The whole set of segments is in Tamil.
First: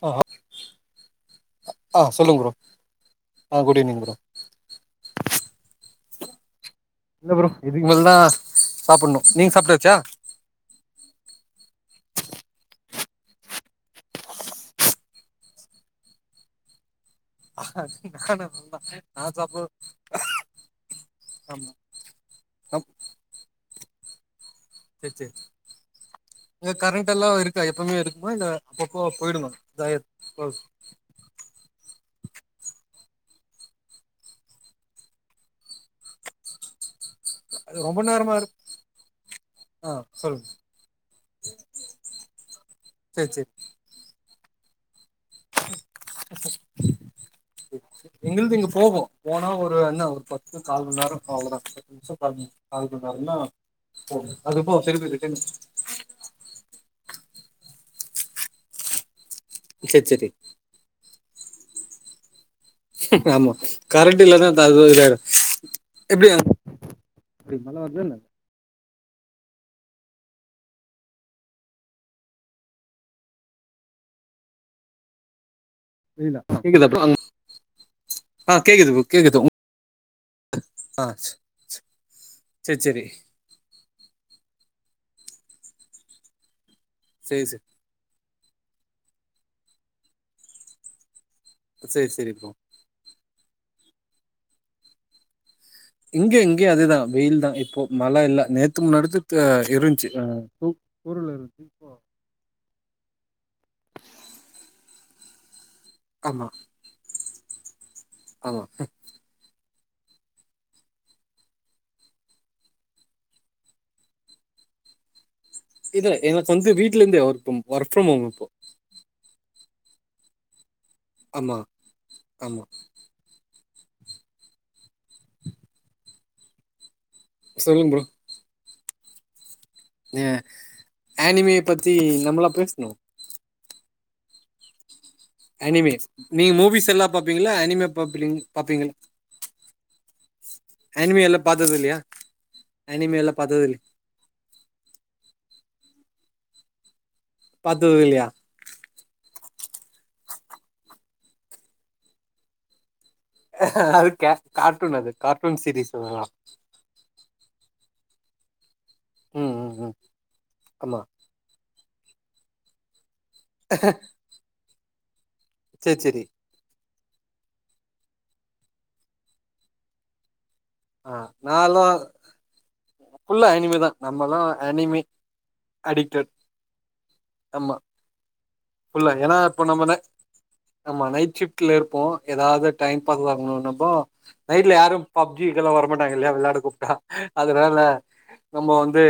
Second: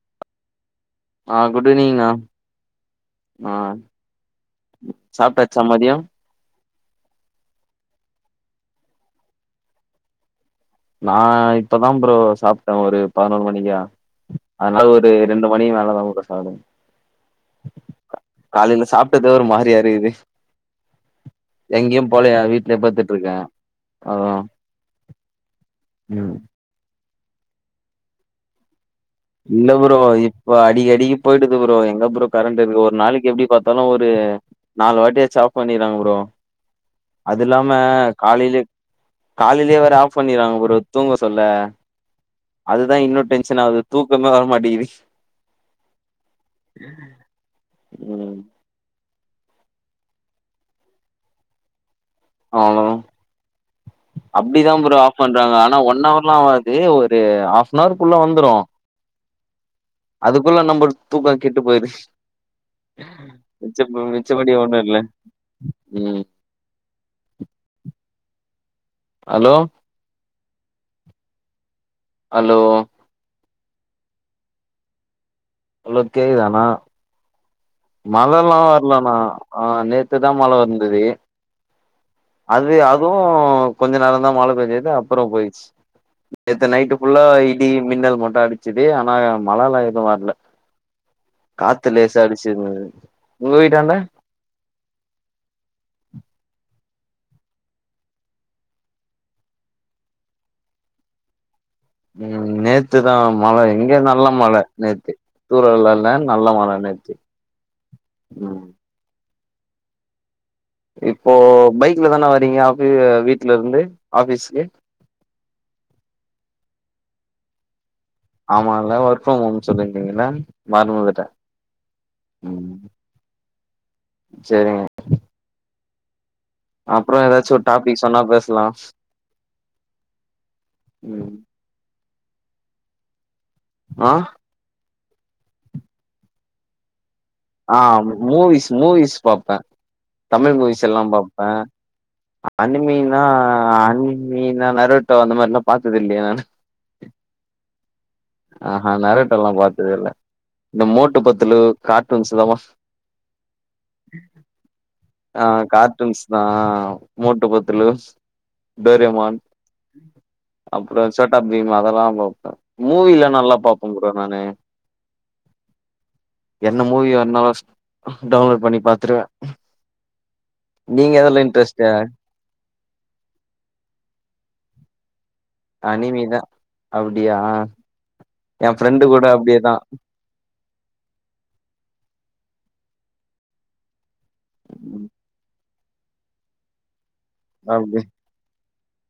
ஆ ஆ குட் ஆ ஈவினிங்ணா சொல்லுங்க ப்ரோ ஆ குட் ஈவினிங் ப்ரோ சாப்ட்டாச்சா மதியோ இல்ல ப்ரோ இதுக்கு மேல தா சாப்புட்ணு நீங்க சாப்ட்டாச்சா நா இப்பதா ப்ரோ சாப்ட்டே ஒரு பதினொரு மணிக்கா அதனால ஒரு ரெண்டு மணிக்கு மேல தா ப்ரோ சாப்டனு ஆ காலைல சாப்ட்டதே ஒரு மாரியா இருக்குது ஆமா எங்கயு போலயா வீட் லயே படுத்துட்டு இருக்கே அதா சேரி சேரி ம் ங்க கரண்ட் எல்லா இருக்கா எப்பமே இருக்குமா இல்ல அப்பப்போ போயிடு இல்ல ப்ரோ அது இப்போ அடிக் அடிக் போயிட்டுருக்கு ப்ரோ எங்க ப்ரோ கரண்ட் இருக்கு ஒரு நாளைக்கு எப்டி பாத்தாலு ஒரு நாலு வாட்டி ஸ்டாப் பண்ணிறாங்க ப்ரோ அது இல்லாம ரொம்ப நேரமா இரு காலைலயே காலைலயே ஆ வேற ஆஃப் சொல்லுங்க பண்ணிறாங்க ப்ரோ தூங்க சொல்ல அதுதா இன்னு சேர் சேர் டென்ஷன் ஆகுது தூக்கமே வரமாட்டிங்குது ம் எங்களுது இங்க போகு போனா ஒரு என்ன ஒரு பத்து கால் மண் நேரோ அவ்ளோதா பத்து நிம்ஷோ அது அவ்ளோதா அதுக்கு இப்ப என்னா அது போ திருப்பி ரீட்டன் அண்ணா ஒன் அவர் லா ஆவாது ஒரு ஹாஃப்னவர்க் குள்ள வந்துரு சேர் சேரி அதுக்குள்ள நம்பள் தூக்கோ கெட்டு போயிரு ஆமா கரண்ட் இல்லானா அது இல்ல இதாயிரு ம் இப்டியா இப்டி மழ வர்தான்ன ஹலோ ஹலோ ஹலோ புரில கேக்குதா ப்ரோ மழ ஆ எல்லா கேக்குது ப்ரோ வரலணா கேக்குது ஆ நேத்துதா மழ‌ ஆ வந்துது அது சேரி சேரி அதுவு கொஞ்ச நேரோ தா மழ பேஞ்சது அப்றோ போயிச்சு நேத்து நைட்டு ஃபுல்லா சேரி சேரி இடியு மின்னல் மட்டு அடிச்சுது ஆனா மழ எல்லா எது வரல காத்து சேரி லேசா சேரி ப்ரோ அடிச்சிது உங்க வீட்டாண்ட இங்கே இங்கேயு அதுதா வெயில் தா இப்போ மழ இல்ல நேத்து முந்தாநேத்து இருஞ்ச்சு தூரல் இருக்கு இப்போ ம் நேத்து தா மழ இங்க நல்ல மழ நேத்து தூரல்ல ல்ல நல்ல மழ நேத்து ஆ ம் இப்போ பைக்ல தானே வரீங்க ஆஃபீ வீட்ல இருந்து ஆபீஸ்க்கு இல்ல எனக்கு வந்து வீட்ல இருந்து work from work from home இப்போ ஆமா இல்ல ஒர்க் ஃப்ரம் ஹோம்னு சொல்லிருந்திங்களா மறந்து ட ஆமா ஆமா ம் சேரிங்க அப்றோ ஏதாச்சு ஒரு சொல்லுங்க டாபிக் ப்ரோ சொன்னா பேசலா ஆ ம் ஆனிமி பத்தி நம்மளா பேசுனோ ஆ அனிமீஸ் நீ மூவீஸ் எல்லா பாப்பீங்களா ஆ ஆனிமே பாப்பீங் மூவிஸ் பாப்பீங்களா மூவிஸ் பாப்பே தமிழ் மூவிஸ் எல்லா ஆனிமே பாப்பே பாத்தது இல்லையா ஆனிமே அனிமீன்னா எல்லா பாத்தது இல் அனிமீன்னா நரேட்டோ அந்த மாரில்லா பாத்ததில்லயே நானு பாத்துதில்லியா ஆஆ நரேட்டோல்லா பாத்ததில்ல இந்த மோட்டு பத்துலு கார்ட்டூன்ஸ்ல்லாமா அது கே கார்ட்டூன் அது ஆ கார்ட்டூன் சீரீஸ் கார்ட்டூன்ஸ் அதெல்லா தா மோட்டு பத்துலு, டோரியமான் ம் ம் ம் ஆமா அப்பறோ சோ ட்டா பீம் அதல்லா பாப்ப மூவிலா நல்லா பாப்ப ப்ரோ நானு சேர் சேரி என்ன மூவி ஏர்னாலு டவுன்லோட் பண்ணி பாத்துருவே நீங்க ஆ எதெல்லா நாலா இன்ட்ரெஸ்ட்டு ஃபுல்லா அனிமீ தா நம்மல்லா அனிமீ அனிமீ தா அப்டியா ஆமா எ ஃப்ரெண்டு ஃபுல்லா கூட ஏன்னா இப்ப அப்டியேதா நம்ம ந ஆமா நைட் ஷிஃப்ட்ல இருப்போ எதாவ்து டைம் பாஸ் ஆகணுனப்போ நைட்ல யாரு பப்ஜிகெல்லா வரமாட்டாங்க இல்யா விளாட கூப்ட்டா அதுனால அப்டி நம்ம வந்து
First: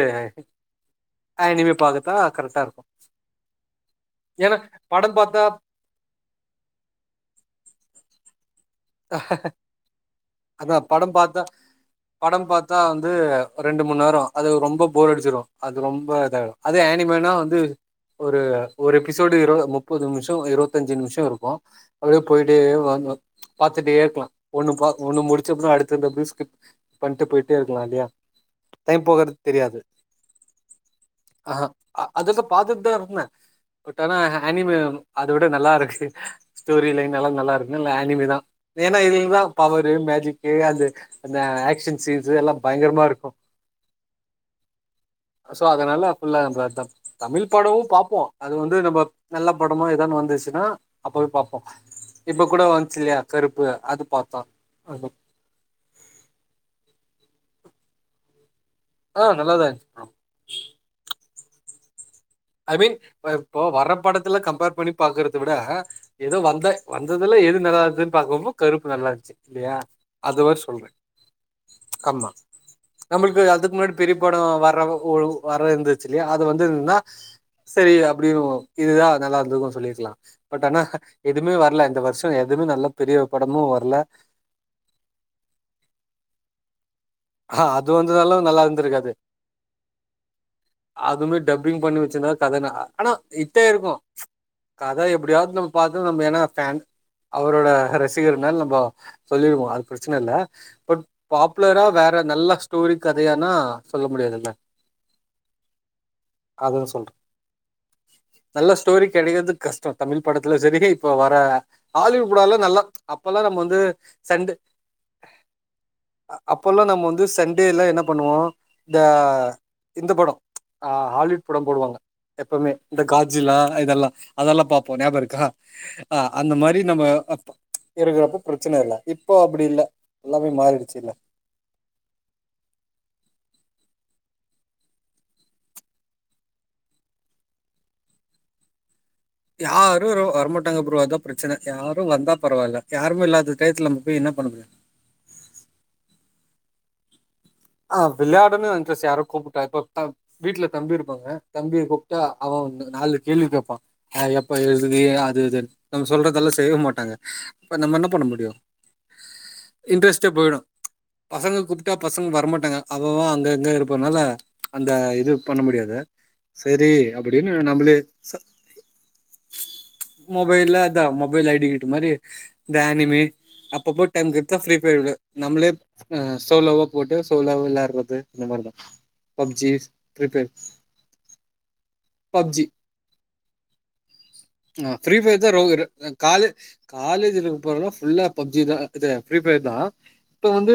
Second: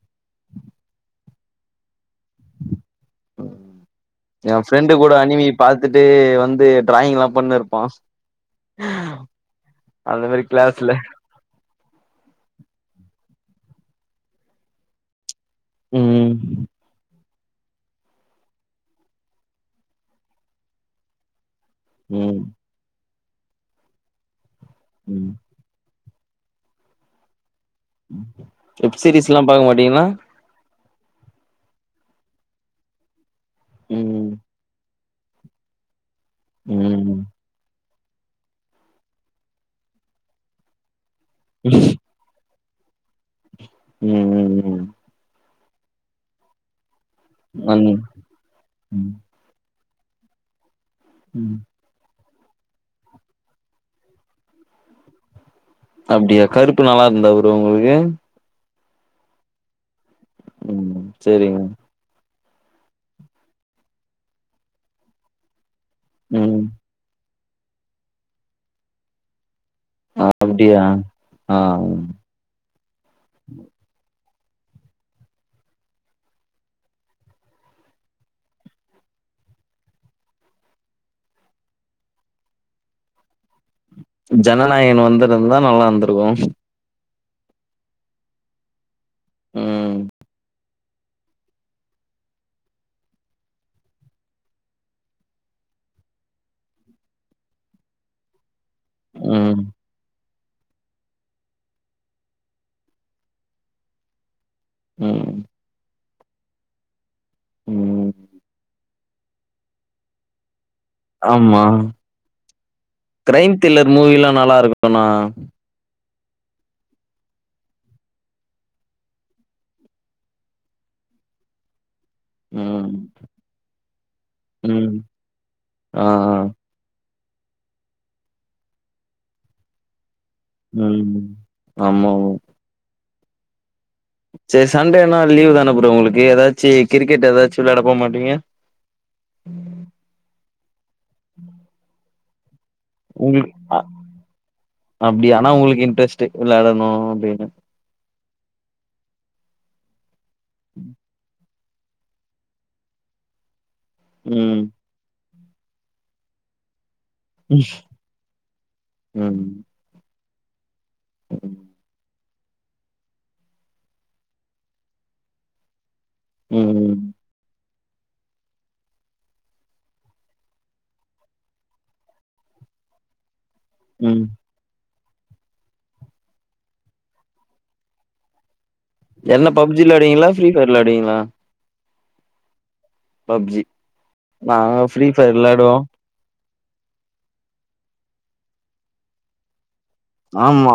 அனிமே பாக்கதா கரெக்ட்டா இருக்கு ஏன்னா எ ஃப்ரெண்டு கூட படம் பாத்தா அனிமீ பாத் துட்டு வந்து ட்ராய்ங் எல்லா பண்ணிருப்பா அந்த மாரி அதா க்ளாஸ்ல படம் பாத்தா படம் பாத்தா வந்து ரெண்டு மூண் நேரோ அதுல் ரொம்ப போர் அடிச்சிரு அது ரொம்ப ம் இதாய்டு அதே ஆனிமேனா வந்து ஒரு ஒரு எபிசோடு இரு முப்பது நிமிஷோ இருவத்தஞ்சு நிமிஷோ இருக்கு அதுவே ம் போய்ட்டே [unintelligible] பாத்துட்டு இர்க்கலா ஒன்னு பா ஒன்னு ம் முடிச்சப்பின்ன அடுத்தத் அப்டியே ஸ்கிப் பண்ட்டு போய்ட் டே இருக்கலா இல்லியா வெப் டைம் போகற்து சீரிஸ்லா பாக்க தெரியாது மாட்டீங்களா ஆ ஆ அ அதுக்க பாத்துட் தா இர்ந்தே பட் ஆனா ம் அ அனிமே அத விட நல்லா இருக்கு ஸ்டோரி லைன் ம் எல்லா நல்லா இருக்குனால எல்லா ஆனிமீ தா ஏனா இதுல் தா பவரு மேஜிக்கு அது அந்த ம் ஆக்ஷன் சீன்ஸ் எல்லா பயங்கரமா இருக்கு ம் ம் ம் சோ அதனால ஃபுல்லா நம்ப அதா தமிழ் படமு ம் பாப்போ அது வந்து நம்ப நல்ல படமா ஏதோன்னு வந்துச்சுன்னா அப்பவே ம் பாப்போ இப்ப கூட வந்ச்சில்லயா கருப்பு அது பாத்தா அது அப்டியா கருப்பு நல்லார்ந்தா ப்ரோ உங்களுகு ஆ நல்லா தா இர்ந்ச்சு ம் சேரிங் ப்ரோ ஐ மீன் ப இப்போ வர படத்துல கம்ப்பேர் பண்ணி பாக்கற்து விட எதோ ம் வந்த வந்ததுல எது நல்லார்க்துன் பாக்கும்போ கருப்பு நல்லார்ந்ச்சு இல்லயா அதுவார் அப்டியா சொல்றே ஆ ஆமா நம்ளுக்கு அதுக் முன்னாடி பெரியப்படோ வர ஓ ஒளுவு வர இர்ந்துச்சில்லயா அது வந்து இர்ந்தா செரி அப்டியு இதுதா நல்லா இர்ந்திருக்குன் சொல்லீர்க்கலா பட் ஆனா எதுமே வர்ல இந்த வர்ஷோ எதுமே நல்ல பெரிய படமு வர்ல ஜனநாயகன் வந்து இருந்தா நல்லா இந்திருக்கும் ஆ அது வந்ததாலும் நல்லா இருந்திருக்காது ம் அதுமே டப்பிங் பண்ணி வச்சிருந்த கததான் ஆனா இட் ஆயிருக்கும் கத எப்டியாவது நம்ப பார்த்தும் நம்ம ஏன்னா ஃபன் அவரோட ரசிகர்னால நம்ம வோம் ம் சொல்லிருவோம் அது பிரச்சன இல்ல பட் பாப்புலரா வேற ம் நல்ல ஸ்டோரி கதையானா சொல்ல முடியாதுல்ல ம் அதுன்னு சொல்றன் ம் நல்ல ஸ்டோரி கிடைக்கது கஸ்டம் தமிழ் படத்துல சரி இப்ப வர ஆமா ஆலிவுட் படல்லாம் நல்லா அப்போல்லாம் கிரைம் நம்ப வந்து த்ரில்லர் மூவிலா செண்டு நல்லா இருக்குண்ணா அப்போல்லாம் நம்ம வந்து சண்டேல என்ன பண்ணுவோம் இந்த இந்த படம் ஆ ஹாலிவுட் படம் போடுவாங்க எப்பமே ம் இந்த காஜிலா இதெல்லாம் அதெல்லாம் ம் பாப்போம் நாபகம் இருக்கா ஆ அந்த மாரி நம்ம அப்போ இருக்குறப்ப பிரச்சன இல்ல இப்போ அப்டி இல்ல எல்லாமே மாறிடுச்சுல்ல ம் ஆமா ம் சேரி சண்டேனா லீவ் தான ப்ரோ உங்ளுக்கு ஏதாச்சு கிரிக்கெட் ஏதாச்சு விளயாட போ மாட்டீங்க யாரும் வர வரமாட்டாங்க ப்ரோ அதா பிரச்சன யாரும் வந்தா பரவாயில்ல யாருமே இல்லாத டைத்துல நம்ப போய் என்ன பண்ணமுடியும் அப்டியா ஆனா உங்ளுக்கு இன்ட்ரெஸ்ட்டு விளாடணும் அப்டின்னு ஆ விளையாடனுன் இன்ட்ரெஸ் யாரோ கூப்ட்டா கூட்டா வீட்ல தம்பி இருப்பாங்க தம்பிய கூப்ட்டா அவன் நாலு கேள்வி கேப்பான் எப்ப ம் ஏது இதே அது இதுனு நம்ப சொல்றதெல்லாம் செய்ய மாட்டாங்க அப்ப நம்ம என்ன பண்ண முடியும் ம் இன்ட்ரெஸ்ட்டே போய்டும் ம் பசங்க கூப்ட்டா பசங்க வர வர மாட்டாங்க அவன் அவன் அங்க அங்க இருப்பனால அந்த இது பண்ண முடியாது செரி ம் அப்டின்னு நம்பளே ச மொபைல்ல அதான் மொபைல் ஐடிக்கேட்டு மாரி இந்த அனிமேட் அப் அப்பப்போ ம். டைம் கெட்ச்சா ஃப்ரீ ஃபயர் வி நம்பளே சோலோவா போட்டு சோலவா வில்லாற்றது இந்த மாரிதான் என்ன பப்ஜி விளையாடுவீங்ளா ஃப்ரீஃபயர் விளையாடுவீங்ளா பப்ஜி பப்ஜி நாங்க ஆ ஃப்ரீ ஃபயர் ஃப்ரீபயர் தான் விளாடுவோ ரோகிரு காலே காலேஜ்க்கு போறனுவோ ஃபுல்லா பப்ஜி தான் இது ஃப்ரீ ஃபயர் தான் ஆமா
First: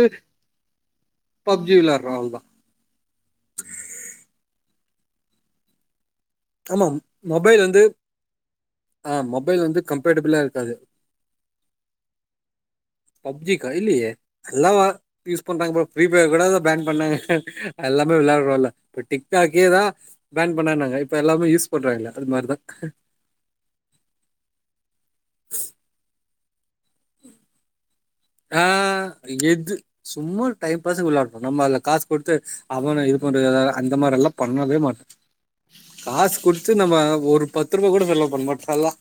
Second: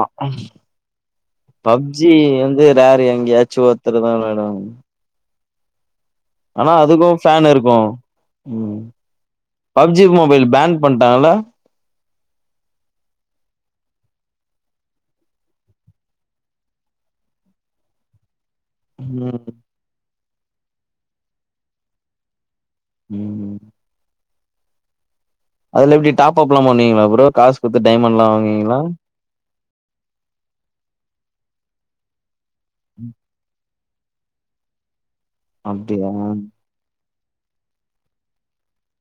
பப்ஜி விளாட்றோ அவ்ளோதா வந்து வேர எங்கயாச்சு ஒரத்துறுதான் விளையாடுவாங்க ஆமா அதுக்கு ஃபேன் மொபைல் இருக்கு வந்து ம் ஆ மொபைல் வந்து பப்ஜி கம்பட்டபிளா மொபைல் இருக்காது பேன் பண்ட்டாங்கல்ல பப்ஜி கைலேயே எல்லாம் யூஸ் பண்றாங்க ப்ரோ ஃப்ரீபயர் கூட பேன் பண்ணாங்க எல்லாமே விளையாடுறோல்ல இப்போ ம் டிக்டாக்கேதான் பேன் பண்ணனாங்க இப்ப எல்லாமே யூஸ் பண்றாங்கள அது மாரிதான் ம் ம் அதுல எப்டீ டாப்அப்லாம் பண்ணீவிங்ளா ப்ரோ காசு குத்து டைமண்ட்லாம் வா ஆ எது சும்மா டைம் பாஸ்க்கூ விளையாடுறோம் நம்ம அதுல காசு குடுத்து அவன இது பண்ண அது அது அந்த மாரிலாம் பண்ணவே மாட்டேன் அப்டியா காசு குடுத்து ஃபஸ்ட்டு நம்ம ஒரு பத்து ரூபாக் கூட செலவு பண்ண மாட்டேன் நால்லாம்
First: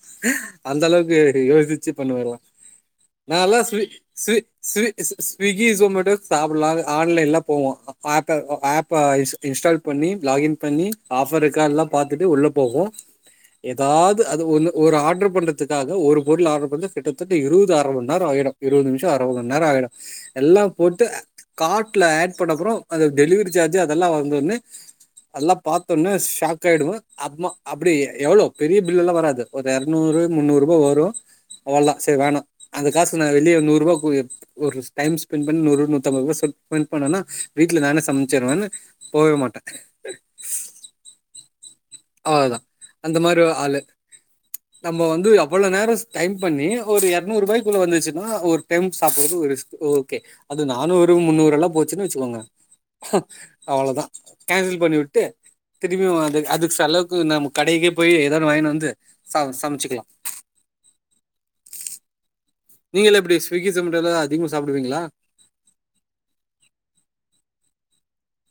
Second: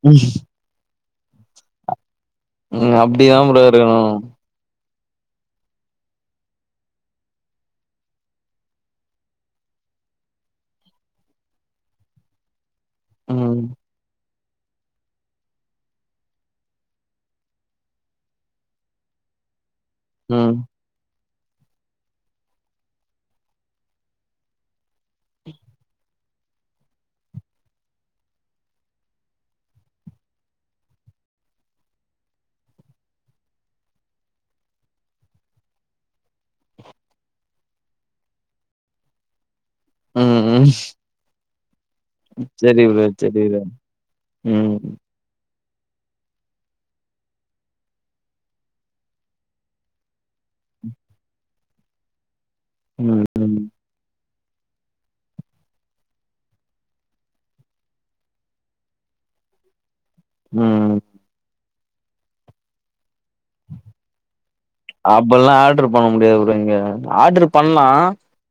அந்த அளவுக்கு யோசிச்சு பண்ணுவே எல்லாம் ம் அப்டிதா ப்ரோ நால்லாம் ஸ்வீ இருக்கணு து ஸ்வி ஸ்ஸ் ஸ்விகி ஜொமேட்டோ சாப்புலா அது ஆன்லைன்ல போவு ஆப்ப ஆப்ப இன்ஸ் இன்ஸ்டால் பண்ணி லாகின் பண்ணி ஆஃபர் இருக்கான்லா பாத்துட்டு உள்ள போகு ம் ஏதாது அது ஒன்னு ஒரு ஆர்டர் பண்றதுக்காக ஒரு பொருள் ஆர்டர் பண்றதுக் கிட்டத்தட்ட இருபது அரை மண் நேரோ ஆயிடு இருவது நிமிஷோ அர மண்நேரோ ஆயிடு ம் எல்லா போட்டு கார்ட்ல ஆட் பண்ணப்றோ அது டெலிவரி சார்ஜ் அதெல்லா வந்தோன்னே நல்லா பாத்தோன்னே ஷாக் காயிடுவோ அப்மோ அப்டி எவ்ளோ பெரிய பில்லுலா வராது ஒரு எர்நூறு முன்னூறு ரூபா வரு அவ்ளதா சேரி வேணா அந்த காசு நா வெளியே நூறு ரூபா கு ஒரு டைம் ஸ்பெண்ட் பண் நூறு நூத்தம்பது ரூபா சென்பென் ஸ்பென் பண்ணனா வீட்ல நானே சமச்சிருவேன்னு போவே மாட்டே ம் ம் அவ்ளதா செரி ப்ரோ அந்த மாரி செரி ப்ரோ ஆளு ம் நம்மோ வந்து அவ்வளோ நேரம் டைம் பண்ணி ஒரு எரநூற் ரூபாய்க்குள்ள வந்துச்சுன்னா ஒரு டைம் சாப்பிட்றது ஒரு ஓகே அது நானூறு முன்னூறெல்லா போச்சுன்னு வச்சுக்கோங்க ம் அவ்ளோதா கேன்சல் பண்ணி விட்டு திரமியூ அது அது செலவுக்கு நம்ம கடைக்கே போய் ஏதானு வாங்கினு வந்து சாதோ சமைச்சிக்லா ம் நீங்களா எப்டி ஸ்விக்கி சமட்டோலா அதிகமா சாப்டுவீங்களா இப்பல்லா ஆர்ட்ரு பண்ண முடியாதுங்க ப்ரோ இங்க ஆர்ட்ரு பண்லா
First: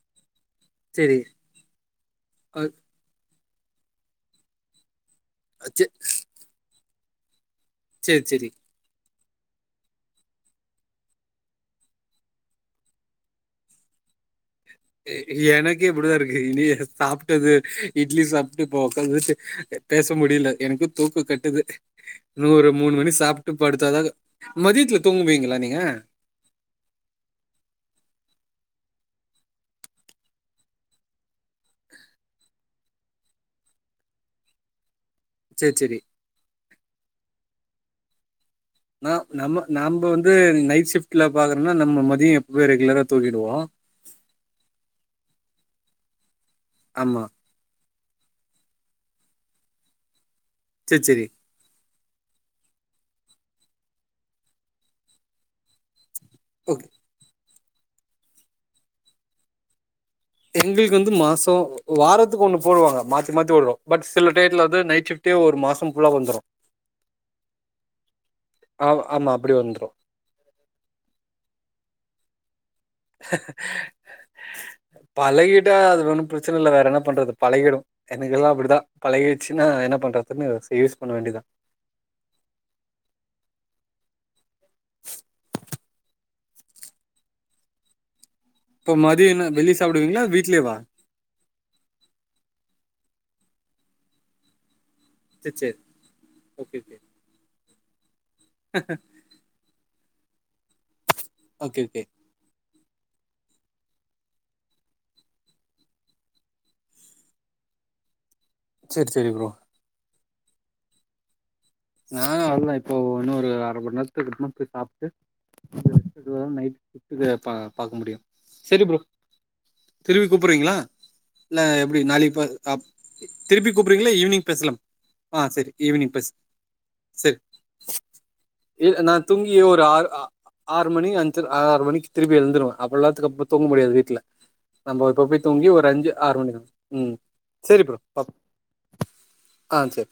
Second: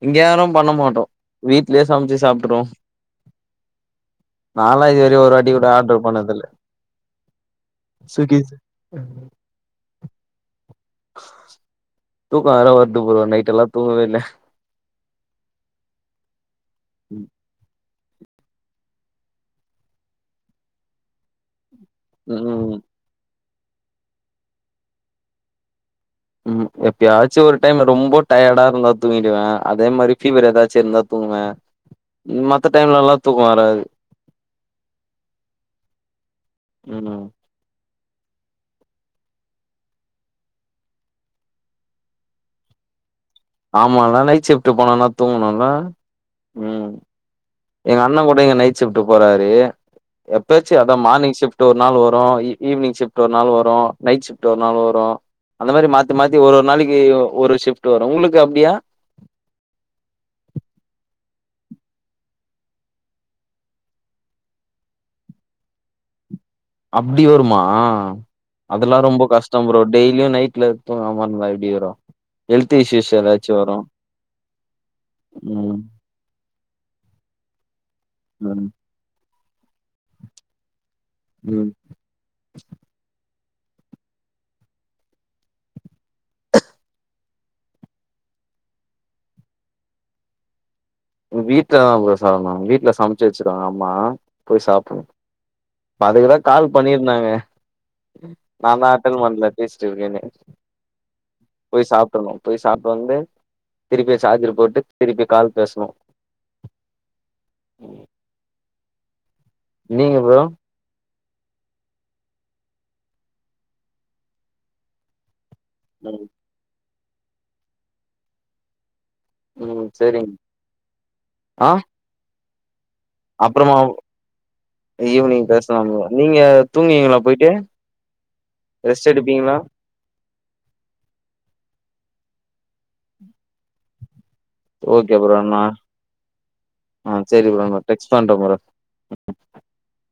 இங்க யாரு பண்ண மாட்டோ சரி வீட்லே சமைச்சு சாப்ட்ருவோ அஹ் நாலா இது வரை ஒரு வாட்டி கூட சே- ஆர்ட்ரு பண்ணதில்ல சரி சுகி சரி தூக்கோ வேற வருது ப்ரோ நைட்டெல்லா தூங்கவே இல்ல எ எனக்கே இப்டிதா இருக்கு இட்லிய சாப்ட்டது இட்லி சாப்ட்டு இப்போ உக்காந்து பேச முடில எனக்கு தூக்கோ கட்டுது இன்னு ஒரு ம் மூணு மணி சாப்ட்டு படுத்தாதா மதியத்துல தூங்குவீங்களா நீங்க ம் எப்பயாச்சு ஒரு டைம் ரொம்ப டயர்டா இருந்தா தூங்கிடுவே அதே மாரி பீவர் ஏதாச்சு இருந்தா தூங்குவே ம் மத்த டைம்ல எல்லா தூக்கோ வராது செரி செரி வேணா ந நம்ம நம்ப வந்து நைட் ஷிப்ட்ல பாக்குறோனா நம்ம மதியோ எப்பவே ரெகுலரா தூங்கிடுவோ ஆமாலா நைட் ஷிப்ட்ட் போனோனா தூங்குணோல்ல ம் மா எங்க அண்ணே கூட இங்க நைட் ஷிப்ட் போறாரு எப்பயாச்சு அதா சேரி சேரி மார்னிங் ஷிப்ட் டு ஒரு நாள் வரு ஈ ஈவினிங் ஷிப்ட் ஒரு நாள் வரு நைட் ஷிப்ட் ஒரு நாள் வரு அந்த மாதிரி மாத் தி மாத்தி ஒரு ஒரு ஓகே நாளைக்கு ஒரு ஷிப்ட் வரு உங்களுக் அப்டியா எங்களுக் வந்து மாசோ வாரத்துக்கு ஒன்னு போடுவாங்க மாத்தி மாத்தி ஒருக்கா பட் சில டைத்ல வந்து நைட் ஷிப்ட் டே ஒரு மாசோ ஃபுல்லா வந்துரு அப்டி வருமா ஆ அதெல்லா ரொம்ப ஆமா அப்டி கஷ்டோ ப்ரோ வந்துரு டெய் லியு நைட்ல தூங்காம இருந்தா எப்டி வரு ஹெல்த் இஸ்யூஸ் ஏதாச்சு வரு பழகிட்டா ம் அது ஒன்னும் பிரச்சன இல்ல வேற என்ன பண்றது பழகிடு எனக்கெல்லா ம் அப்டிதா பழகிருச்சுன்னா என்ன பண்றதுன்னு ஸ் யூஸ் பண்ண வேண்டிதா ம் இப்போ மதியம் என்ன வெளிய சாப்டுவீங்ளா வீட்லே வா வீட்லதா ப்ரோ சாப்னோ வீட்ல சமச்சு வச்சிப்பாங்க அம்மா போய் சாப்புன்னோ சேரி சேரி அதுக்கு தா கால் ஓகே ஓகே பண்ணிருந்தாங்க நா தா ஆட்டன் பண்ல பேசிட்டிருக்கன்னு ஓகே போய் ஓகே சாப்புன்னோ போய் சாப்ட்டு வந்து திருப்பி சார்ஜர் போட்டு திருப்பி கால் பேசணு ம் செர் செரி ப்ரோ நீங்க ப்ரோ நானு வர்லா இப்போ இன்னொரு அர மண் நேரத்துக்கு [unintelligible] போய் சாப்ட்டு நல்லது ஃபோன் பண்ணி புத்து கோயில பா பாக்க முடியும் செரி ப்ரோ ம் திருப்பி சேரிங் கூப்றீங்ளா இல்ல ஆ எப்டி நாளைக்கு பே அ திருப்பி அப்றமா கூப்றீங்ளா ஈவ்னிங் பேசலாம் ஆ சரி ஈவ்னிங் பேசு ஆ தூங்கிங்க சர் நா எடுப்பீங்களா தூங்கியே ஒரு ஆறு ஆ ஆறு மணி அஞ்சுர ஆறு மணி திரும்பி எழுந்துடுவே அப்பலா திருப்ப தூங்க முடியாது வீட்ல நம்போ ஓகே இப்ப ப்ரோ போய் நா தூங்கி ஒரு அஞ்சு ஆறு மணி ஆ ம் சேரி நா செரி ப்ரோ டெக்ஸ்ட் பாப் பண்ற ப்ரோ ஆ சர்